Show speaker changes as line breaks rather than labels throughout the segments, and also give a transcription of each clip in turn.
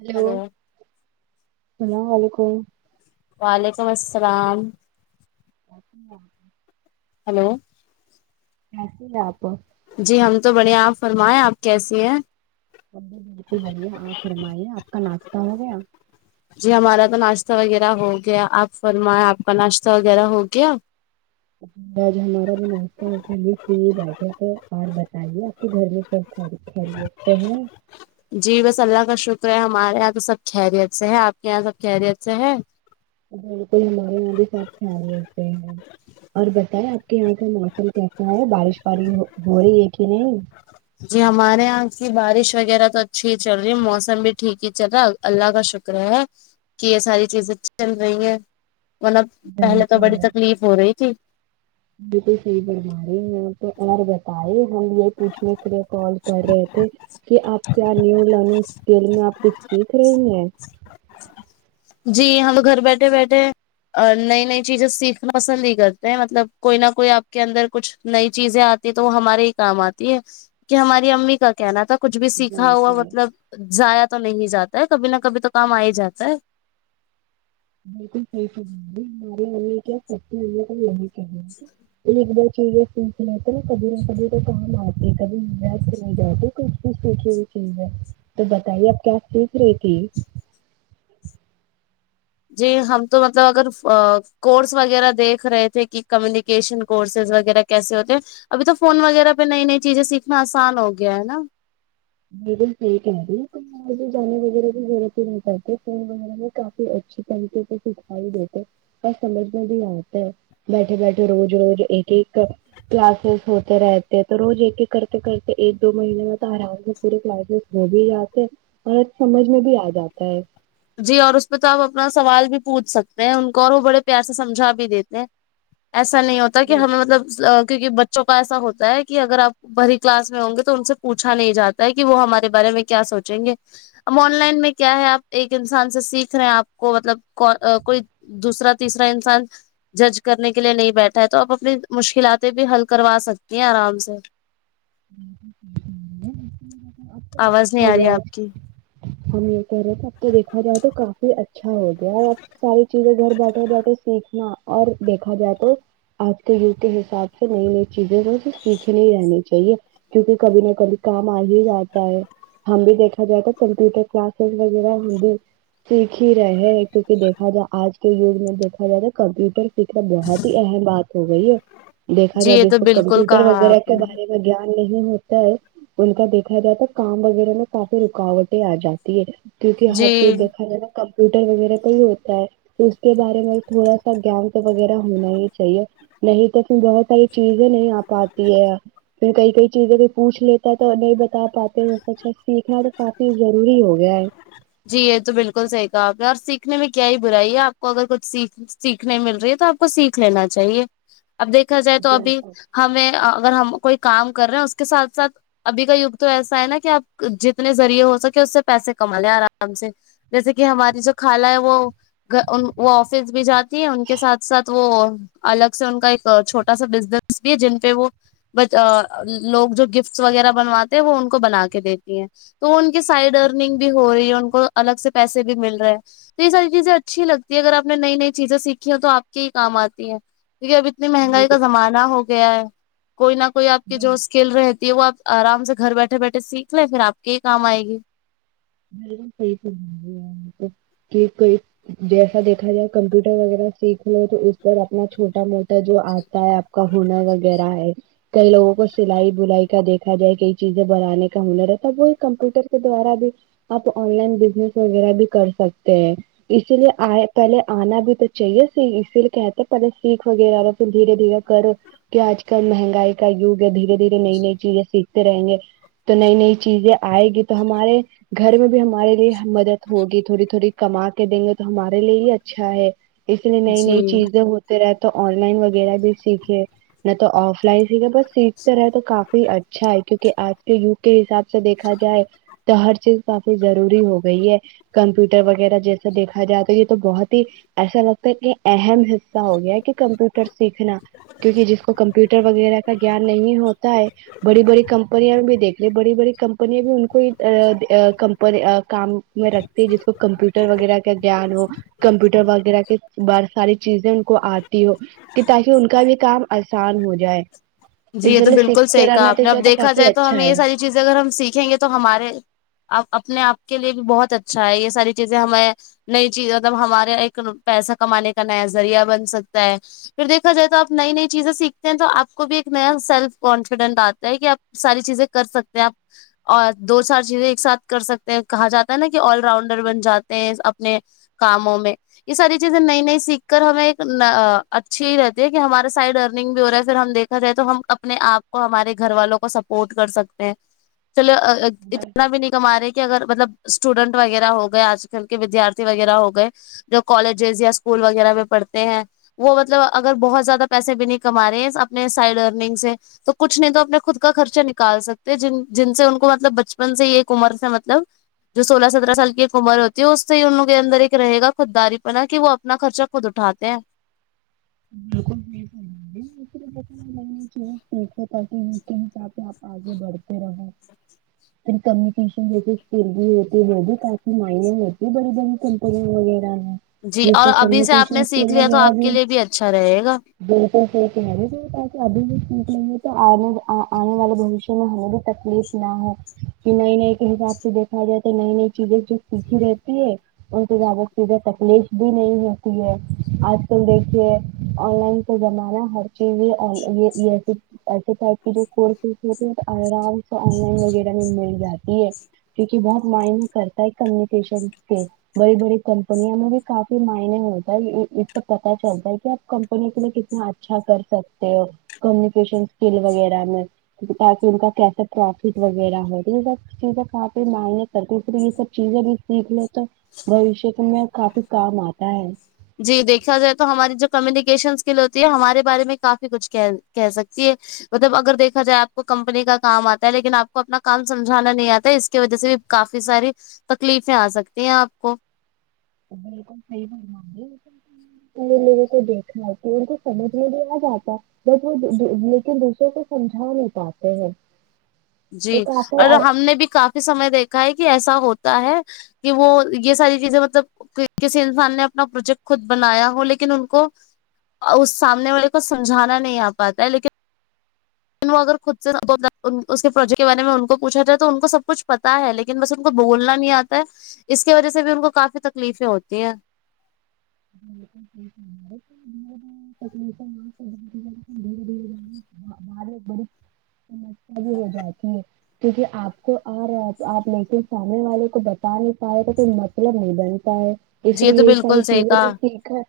hello
hello
سلا و علیکم
وعلیکم السلام ہیلو
کیسی ہے آپ
جی ہم تو بڑھیا ہیں آپ فرمائیں آپ کیسی ہیں
ا بالکل بڑھیا آپ فرمائیے آپ کا ناشتہ ہو گیا
جی ہمارا تو ناشتہ وغیرہ ہو گیا آپ فرمائے آپ کا ناشتہ وغیرہ ہو گیا
اج ہمارا بھی ناشتہ ہو کے ابھی فری بیٹھے تھے اور بتائیے آپ کے گھر میں سب خیریت خیریت سے ہے
جی بس اللہ کا شکر ہے ہمارے یہاں تو سب کھیریت سے ہے آپ کے یہاں سب کھیریت سے ہے
بالکل ہمارے یہاں بھی سب کھیریت سے ہے اور بتائیں آپ کے یہاں کا موسم کیسا ہے بارش پاری ہو رہی ہے کہ نہیں
جی ہمارے یہاں کی بارش وغیرہ تو اچھی ہی چل رہی موسم بھی ٹھیک ہی چل رہا اللہ کا شکر ہے کہ یہ ساری چیزیں چل رہی ہیں مطلب پہلے تو بڑی
بالکل
تکلیف ہو رہی تھی
بالکل صحیح فرمارہی ہیں آپ تو اور بتائیے ہم یہ پوچھنے کے لیے کال کر رہے تھے کہ آپ کیا نیو لرننگ اسکیل میں آپ کچھ سیکھ رہی ہیں
جی ہم گھر بیٹھے بیٹھے ا نئی نئی چیزیں سیکھنا پسند ہی کرتے ہیں مطلب کوئی نہ کوئی آپ کے اندر کچھ نئی چیزیں آتی تی تو وہ ہمارے ہی کام آتی ہے کہ ہماری امی کا کہنا تھا کچھ بھی سیکھا ہوا
بالکل
مطلب زیا تو نہیں جاتا ہے کبھی نہ کبھی تو کام آ ہی جاتا ہے
بالکل صح سبی ہماراری والمی کیا ستی وال ہے کا یہ ایک بار چاہے تو نا کبھی نہ کبھی تو کام آتے کبھی میں تو نہیں جاتی کچھ بھیھ پوچھی ہوئی چیز ہے تو بتائیے اب کیا سوچ رہی تھی
جی ہم تو مطلب اگر کورس وغیرہ دیکھ رہے تھے کہ کمیونیکیشن کورسز وغیرہ کیسے ہوتے ہیں ابھی تو فون وغیرہ پہ نئی نئی چیزیں سیکھنا آسان ہو گیا ہے نا
بالکل صحیح کہہ رہی ہیں اپ جانے وغیرہ کی ضرورت ہی نہیں پتے فون وغیرہ بھی کافی اچھی طریقے سے سکھائی دیتے بس سمجھ میں بھی آتا ہے بیٹھے بیٹھے روز روز ایک ایک کلاسز ہوتے رہتے تو روز ایک ایک کرتے کرتے ایک دو مہینے میں تو آرام ہو پورے کلاسز ہو بھی جاتے ہیں اور سمجھ میں بھی آ جاتا ہے
جی اور اس پہ تو آپ اپنا سوال بھی پوچھ سکتے ہیں ان کو اور وہ بڑے پیار سے سمجھا بھی دیتے ہیں ایسا نہیں ہوتا کہ
اب
ہمیں مطلب کیونکہ بچوں کا ایسا ہوتا ہے کہ اگر آپ بھری کلاس میں ہوں گے تو ان سے پوچھا نہیں جاتا ہے کہ وہ ہمارے بارے میں کیا سوچیں گے اب آن لائن میں کیا ہے آپ ایک انسان سے سیکھ رہے ہیں آپ کو مطلب کو کوئی دوسرا تیسرا انسان جج کرنے کے لیے نہیں بیٹھا ہے تو آپ اپنی مشکلاتیں بھی حل کروا سکتی ہیں آرام سے
اچھا
آواز نہیں
ہو
آ رہی
گیا
ہے
آج
آپ کی
ہم یہ کہہ رہے تھے اب تو دیکھا جائے تو کافی اچھا ہو گیا ہے اب ساری چیزیں گھر بیٹھے بیٹھے سیکھنا اور دیکھا جائے تو آج کے یوگ کے حساب سے نئی نئی چیزیں سیکھٹی رہنی چاہیے کیونکہ کبھی نہ کبھی کام آ ہی جاتا ہے ہم بھی دیکھا جائے تو کمپیوٹر کلاسز وغیرہ ہم بھی سیکھ ہی رہے ہیں کیونکہ دیکھا جائے آج کے یوگ میں دیکھا جائے تو کمپیوٹر سیکھنا بہت ہی اہم بات ہو گئی ہے دیکھا
جی
جائے
یہ
جس
تو
کو
بالکل
کمپیوٹر
کہا
وغیرہ
آپ
کے
نے
بارے میں گیان نہیں ہوتا ہے ان کا دیکھا جائے تو کام وغیرہ میں کافی رکاوٹیں آ جاتی ہے کیوںکہ ہر
جی
چیز دیکھا جائے نا کمپیوٹر وغیرہ کا ہی ہوتا ہے تو اس کے بارے میں تھوڑا سا گیان تو وغیرہ ہونا ہی چاہیے نہیں تو اس میں بہت ساری چیزیں نہیں آ پاتی ہے پھر کئی کئی چیزیں سے پوچھ لیتا ہے تو نہیں بتا پاتے اچھا سیکھنا تو کافی ضروری ہو گیا ہے
جی یہ تو بالکل صحیح کہا آپ نے اور سیکھنے میں کیا ہی برائی ہے آپ کو اگر کچھ سیکھ سیکھنے مل رہی ہے تو آپ کو سیکھ لینا چاہیے اب دیکھا جائے تو ابھی
بالکل
ہمیں اگر ہم کوئی کام کر رہے ہیں اس کے ساتھ ساتھ ابھی کا یوتھ تو ایسا ہے نا کہ آپ جتنے ذریعے ہو سکے اس سے پیسے کما لے آرا م سےجیسے کہ ہماری جو خالا ہے وہ گ وہ آفس بھی جاتی ہے ان کے ساتھ ساتھ وہ الگ سے ان کا ایک چھوٹا سا بزنس بھی ہے جن پہ وہ بچ لوگ جو گفٹس وغیرہ بنواتے ہیں وہ ان کو بنا کے دیتی ہیں تو ان کی سائڈ ارننگ بھی ہو رہی ہے ان کو الگ سے پیسے بھی مل رہے ہیں تو یہ ساری چیزیں اچھی لگتی ہے اگر آپ نے نئی نئی چیزیں سیکھی ہیں تو آپ کے ہی کام آتی ہے کیونکہ ابھی اتنی مہنگائی کا
بالکل
زمانہ ہو گیا ہے کوئی نہ کوئی آپ کی جو
بالکل
اس کل رہتی ہے وہ آپ آرام سے گھر بیٹھے بیٹھے سیکھ لیں پھر آپ کے یہ کام آئے گی
بالکل صحیح فرما رہی ہیں آپ تو کہ کوئی جیسا دیکھا جائے کمپیوٹر وغیرہ سیکھ لو تو اس پر اپنا چھوٹا موٹ ا جو آتا ہے آپ کا ہنر وغیرہ ہے کئی لوگوں کو سلائی بلائی کا دیکھا جائے کئی چیزیں بنانے کا ہنر رہتا وہ کمپیوٹر کے دوارا بھی آپ آن لائن بزنس وغیرہ بھی کر سکتے ہیں اسی لیے آئے پہلے آنا بھی تو چاہیے اسی لیے کہتے پہلے سیکھ وغیرہ تو دھیرے دھیرے کر کہ آج کل مہنگائی کا یوگ ہے دھیرے دھیرے نئی نئی چیزیں سیکھتے رہیں گے تو نئی نئی چیزیں آئے گی تو ہمارے گھر میں بھی ہمارے لیے مدد ہوگی تھوڑی تھوڑی کما کے دیں گے تو ہمارے لیے ہی اچھا ہے اس لیے نئی نئی
جی
چیزیں ہو تے رہے تو آن لائن وغیرہ بھی سیکھے نہ تو آف لائن سیکھے بس سیکھتے رہے تو کا اچھا ہے کیونکہ آج کے یوگ کے حساب سے دیکھا جائے تو ہر چیز کافی ضروری ہو گئی ہے کمپیوٹر وغیرہ جیسا دیکھا جائے تو یہ تو بہت ہی ایسا لگتا ہے کہ اہم حصہ ہو گیا ہے کہ کمپیوٹر سیکھنا کیونکہ جس کو کمپیوٹر وغیرہ کا گیان نہیں ہوتا ہے بڑی بڑی کمپنیاں بھی دیکھیں بڑی بڑی کمپنییاں بھی ان کو ا ا کمپنی کام میں رکھتی جس کو کمپیوٹر وغیرہ کا گیان ہو کمپیوٹر وغیرہ کے بار ساری چیزیں ان کو آتی ہو کہ تاکہ ان کا بھی کام آسان ہو جائے
جی
اس
یہ تو
لیے
بالکل
سیکھتے
صحیح کہا
رہنا
آپ
تو
نے اب
چاہتا
دیکھا
کافی
جائے تو
اچھا
ہمیں یہ
ہے
ساری چیزیں اگر ہم سیکھیں گے تو ہمارے اب اپنے آپ کے لیے بھی بہت اچھا ہے یہ ساری چیزیں ہمیں نئی چیز مطلب ہمارے ایک پیسہ کمانے کا نیا ذریعہ بن سکتا ہے پھر دیکاائے تو آپ نئی نئی چیزیں سیکھتے ہیں تو آپ کو بھی ایک نیا سیلف کانفیڈنٹ آتا ہے کہ آپ ساری چیزیں کر سکتے ہیں آپ اور دو سار چیزیں ایک ساتھ کر سکتے ہیں کہا جاتا ہے نا کہ آل راؤنڈر بن جاتے ہیں اپنے کاموں میں یہ ساری چیزیں نئی نئی سیکھ کر ہمیں ایک اچھی ہی رہتی ہے کہ ہمارا سائڈ ارنگ بھی ہو رہا ہے پھر ہم دیکھ تو ہم اپنے آپ کو ہمارے گھر والوں کو سپورٹ کر سکتے ہیں چلے اتنا بھی نہیں کما رہے کہ اگر مطلب اسٹوڈنٹ وغیرہ ہو گئے آج کل کے ودیارتھی وغیرہ ہو گئے جو کالجز یا اسکول وغیرہ میں پڑھتے ہیں وہ مطلب اگر بہت زیادہ پیسے بھی نہیں کما رہے ہیں اپنے سائڈ ارننگ سے تو کچھ نہیں تو اپنے خود کا خرچہ نکال سکتے جن سے ان کو مطلب بچپن سے ہی ایک عمر سے مطلب جو سولہ سترہ سال کی ایک عمر ہوتی ہے اس سے ہی انوں کے اندر ایک رہےا خودداری پنا کہ وہ اپنا خرچہ خود اٹھاتے ہیں
بالکل تھیک چاہیکھو تاکہ ان کے حساب سے آپ آگے بڑھتے رہو پھر کمیونکیشن جیسے فکر بھی ہوتی ہے وہ بھی کافی مائل ہوتی ہے بڑی بڑی کمپنی وغیرہ میں
جی اور
جیسے
ابھی سے آپ
کمیونیکیشن
نے سیکھ
اسکل
لیا تو
وغیرہ
آپ کے لیے بھی اچھا رہے گا
بالکل صحیح کہہ رہی ہیں اپ ابھی بھی سٹھ نہیں ہے تو آنے آنے والے بوشیہ میں ہمیں بھی تکلیف نہ ہو کہ نئی نئی کے حساب سے دیکھتے کہ جاتا ہے نئی نئی چیزیں جو سیکھی رہتی ہے ان سے زیادہ سیدزیں تکلیف بھی نہیں ہوتی ہے آج کل دیکھیے آن لائن کا زمانہ ہر چیز یہ آن لائن [unintelligible] ایسے پسے جو کورسز ہوتے ہیں آرام سے آن لائن وغیرہ میں مل جاتی ہے کیونکہ بہت معائن کرتا ہے کمیونکیشن کے بڑی بڑی کمپنییاوں میں بھی کافی معائنی ہوتا ہے اس سے پت چلتا ہے کہ کمپنی کے لیے کتنا اچھا کر سکتے ہو کمیونکیشن اسکل وغیرہ میں تاکہ ان کا کیسے پروفٹ وغیرہ ہو ٹیک ہے سر چیزیں کافی م کرتی پھر یہ سب چیزیں بھی سیکھ لے تو بوشیہ میں کافی کام آتا ہے
جی دیکھا جائے تو ہماری جو کمیونیکیشن اسکل ہوتی ہے ہمارے بارے میں کافی کچھ کہ کہہ سکتی ہے مطلب اگر دیکھا جائے آپ کو کمپنی کا کام آتا ہے لیکن آپ کو اپنا کام سمجھانا نہیں آتا ہے اس کی وجہ سے بھی کافی ساری تکلیفیں آ سکتی ہیں آپ کو
بالکل صحیح فرما رہے ہیں میرے کو دیکھنا ہے ان کو سمجھ میں بھی آ جاتا جب وہ لیکن دوسرے کو سمجھا نہیں پاتے ہیں تو
جی اور
کافی
ہم نے بھی کافی سمے دیکھا ہے کہ ایسا ہوتا ہے کہ وہ یہ ساری چیزیں مطلب کسی انسان نے اپنا پروجیکٹ خود بنایا ہو لیکن ان کو اس سامنے والے کو سمجھانا نہیں آ پاتا ہے لیکن لیکن وہ اگر خود سے کے پروجیکٹ کے بارے میں ان کو پوچھا جائے تو ان کو سب کچھ پتا ہے ل لیکن بس ان کو بولنا نہیں آتا ہے اس کی وجہ سے بھی ان کو کافی تکلیفیں ہوتی ہیں
ولیکم [inaudible] [unintelligible] میں ایک بڑی سمسیا بھی ہو جاتی ہے کیونکہ آپ کو اور آپ سامنے والے کو بتا نہیں پا رہے تو کوئی مطلب نہیں بنتا ہے اس
جی تو
لیے یہ ساری
بالکل صحیح
چیزیں تو
کہا
ٹھیک ہے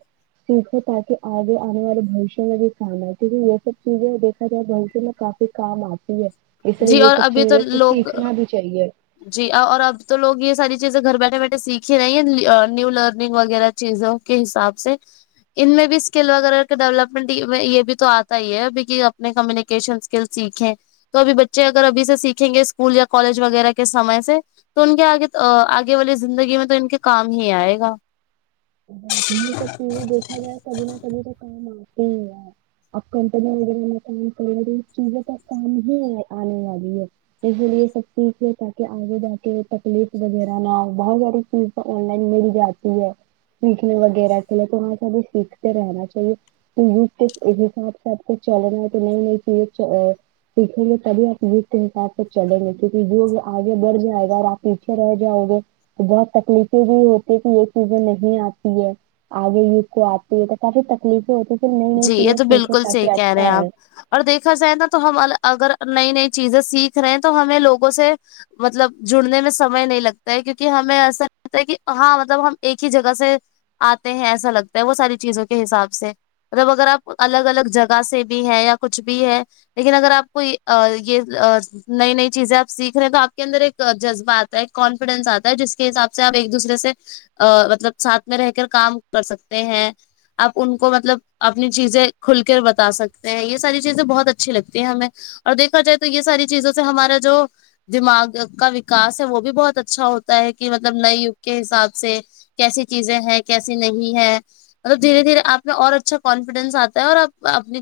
چیزوں تاکہ آگے آنے والے بھوشیہ میں بھی کام آئے کیونکہ یہ سب چیزیں دیکھا جائے بھوشیہ میں کافی سے کام آتی ہے اس لیے
جی
یہ
اور
سب
ابھی تو
چیزیں
لوگ
سیکھنا بھی چاہیے
جی اور اب تو لوگ یہ ساری چیزیں گھر بیٹھے بیٹھے سیکھ ہی رہی ہیں نیو لرننگ وغیرہ چیزیں کے حساب سے ان میں بھی اسکل وغیرہ کے ڈیولپمنٹ یہ بھی تو آتا ہی ہے بیگننگ کمیونیکیشن اسکل سیکھیں تو ابھی بچے اگر ابھی سے سیکھیں گے اسکول یا کالج وغیرہ کے سمے سے تو ان کے آگے آگے والے زندگی میں تو ان کے کام ہی آئے گا
یہ سب چیزیں دیکھا جائے کبھی نہ کبھی تو کام آتے ہی ہے اب کمپنی وغیرہ میں کام کرے تو اس چیزوں تک کام ہی آنے والی ہے اسی لیے یہ سب چیز ہے تاکہ آگے جا کے تکلیف وغیرہ نہ ہو بہت ساری چیز آن لائن مل جاتی ہے سیکھنے وغیرہ کے لے تو سبھی سیکھتے رہنا چاہیے تو اس کے حساب سے آپکو چلنا تو نئی نئی چیزیں چ سیکھیں گے تبھی آپ اسکے حساب سے چلیں گے کیونکہ آگے بڑھ جائے گا اور آپ پیچھے رہ جاؤ گے تو بہت تکلیفیں بھی ہوتی کہ یہ چیزیں نہیں آتی ہے آگے بھی اس کو آتی ہے تاکہ تکلیفیں ہوتی پھر نئی نئی
جی یہ
چیزیں
تو
سیکھو
بالکل صحیح
تاکہ
کہہ رہے
اچھا
ہیں آپ
آئے
اور دیکھا جائے نا تو ہم اگر نائے نائے چیزیں سیکھ رہے ہیں تو ہمیں لوگوں سے مطلب جڑنے میں سمئے نہیں لگتا ہے کیونکہ ہمیں ایسا تا ہے کہ ہاں مطلب ہم ایک ہی جگہ سے آتے ہیں ایسا لگتا ہے وہ ساری چیزوں کے حساب سے مطلب اگر آپ الگ الگ جگہ سے بھی ہے یا کچھ بھی ہے لیکن اگر آپ کو یہ ا یہ ا نئی نئی چیزیں آپ سیکھ رہے ہیں تو آپ کے اندر ایک جذبہ آتا ہے کانفیڈینس آتا ہے جس کے حساب سے آپ ایک دوسر سے ا مطلب ساتھ میں رہ کر کام کر سکتے ہیں آپ ان کو مطلب اپنی چیزیں کھل کر بتا سکتے ہیں یہ ساری چیزیں بہت اچھی لگتی ہیں ہمیں اور دیکھا جائے تو یہ ساری چیزوں سے ہمارا جو دماغ کا وکاس ہے وہ بھی بہت اچھا ہوتا ہے کہ مطلب نئے یوگ کے حساب سے کیسی چیزیں ہے کیسی نہیں ہے مطلب دھیرے دھیرے آپ نے اور اچھا کانفیڈینس آتا ہے اور اپ اپنی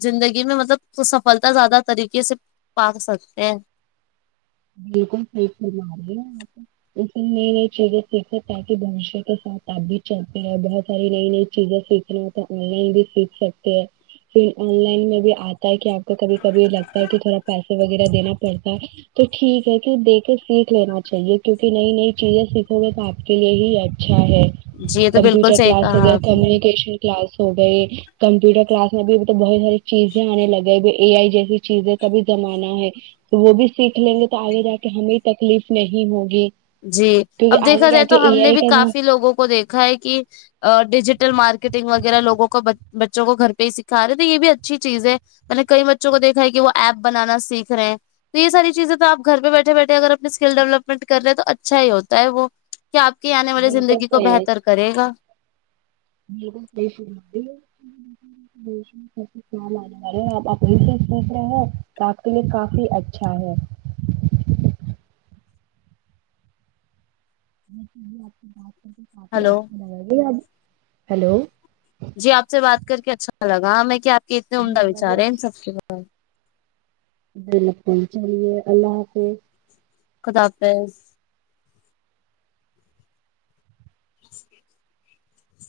زندگی میں مطلب سفلتا زیادہ طریقے سے پا سکتے ہیں
بالکل صحیح فرما رہی ہیں آپ اس نئی نئی چیزیں سیکھیں تاکہ بوشیہ کے ساتھ آپ بھی چلتے ہیں بہت ساری نئی نئی چیزیں سیکھ تو آن لائن بھی سیکھ سکتے ہیں پھر آن لائن میں بھی آ تا کہ آپ کو کبھی کبھی لگتا ہے کہ تھوڑا پیسے وغیرہ دینا پڑتا ہے تو ٹھیک ہے کہ دیکے سیکھ لینا چاہیے کیونکہ نئی نئی چیزیں سیکھو گے تو آپ کے لیے ہی اچھا ہے
جی یہ تو بالکل
کمپیوٹر
صحیح
کلاس ہو
کہا
گیا
آپ نے
کمیونیکیشن کلاس ہو گئے کمپیوٹر کلاس میں بھی توب بہت ساری چیزیں آنے لگے ا اے آئی جیسی چیزیں کا بھی زمانہ ہے تو وہ بھی سیکھ لیں گے تو آگے جا کے ہمیں تکلیف نہیں ہوگی
جی اب
کیونکہ آگے
دیکھا
جا
جائے
کے
تو
اے
ہم نے
آئی
بھی
کا جو
کافی لوگوں کو دیکھا ہے کہ ا ڈیجیٹل مارکیٹنگ وغیرہ لوگوں کو بچوں کو گھر پہ ہی سکھا رہے تو یہ بھی اچھی چیز ہے میں نے کئی بچوں کو دیکھا ہے کہ وہ ایپ بنانا سیکھ رہے ہیں تو یہ ساری چیزیں تو آپ گھر پے بیٹھے بیٹھے اگر اپنے سکیل ڈیولپمنٹ کر رہے تو اچھا ہی ہوتا ہے وہ کیا آپ کے آنے والی
بالکل
زندگی کو
صحیح
بہتر کرے گا
[unintelligible] آپ اپنی سے سوچ رہے ہیں تو آپ کے لیے کافی اچھا ہے آپ بات کافی
ہلو
اچھا لگے گا اب ہلو
جی آپ سے بات کر کے اچھا لگا ہمیں کیا آپ کے اتنے
جی
عمدہ
ہمیں بھی
وچارے ان
اچھا،
سب کے بار میں
بالکل چلیے اللہ حافظ
خدا حافظ [unintelligible]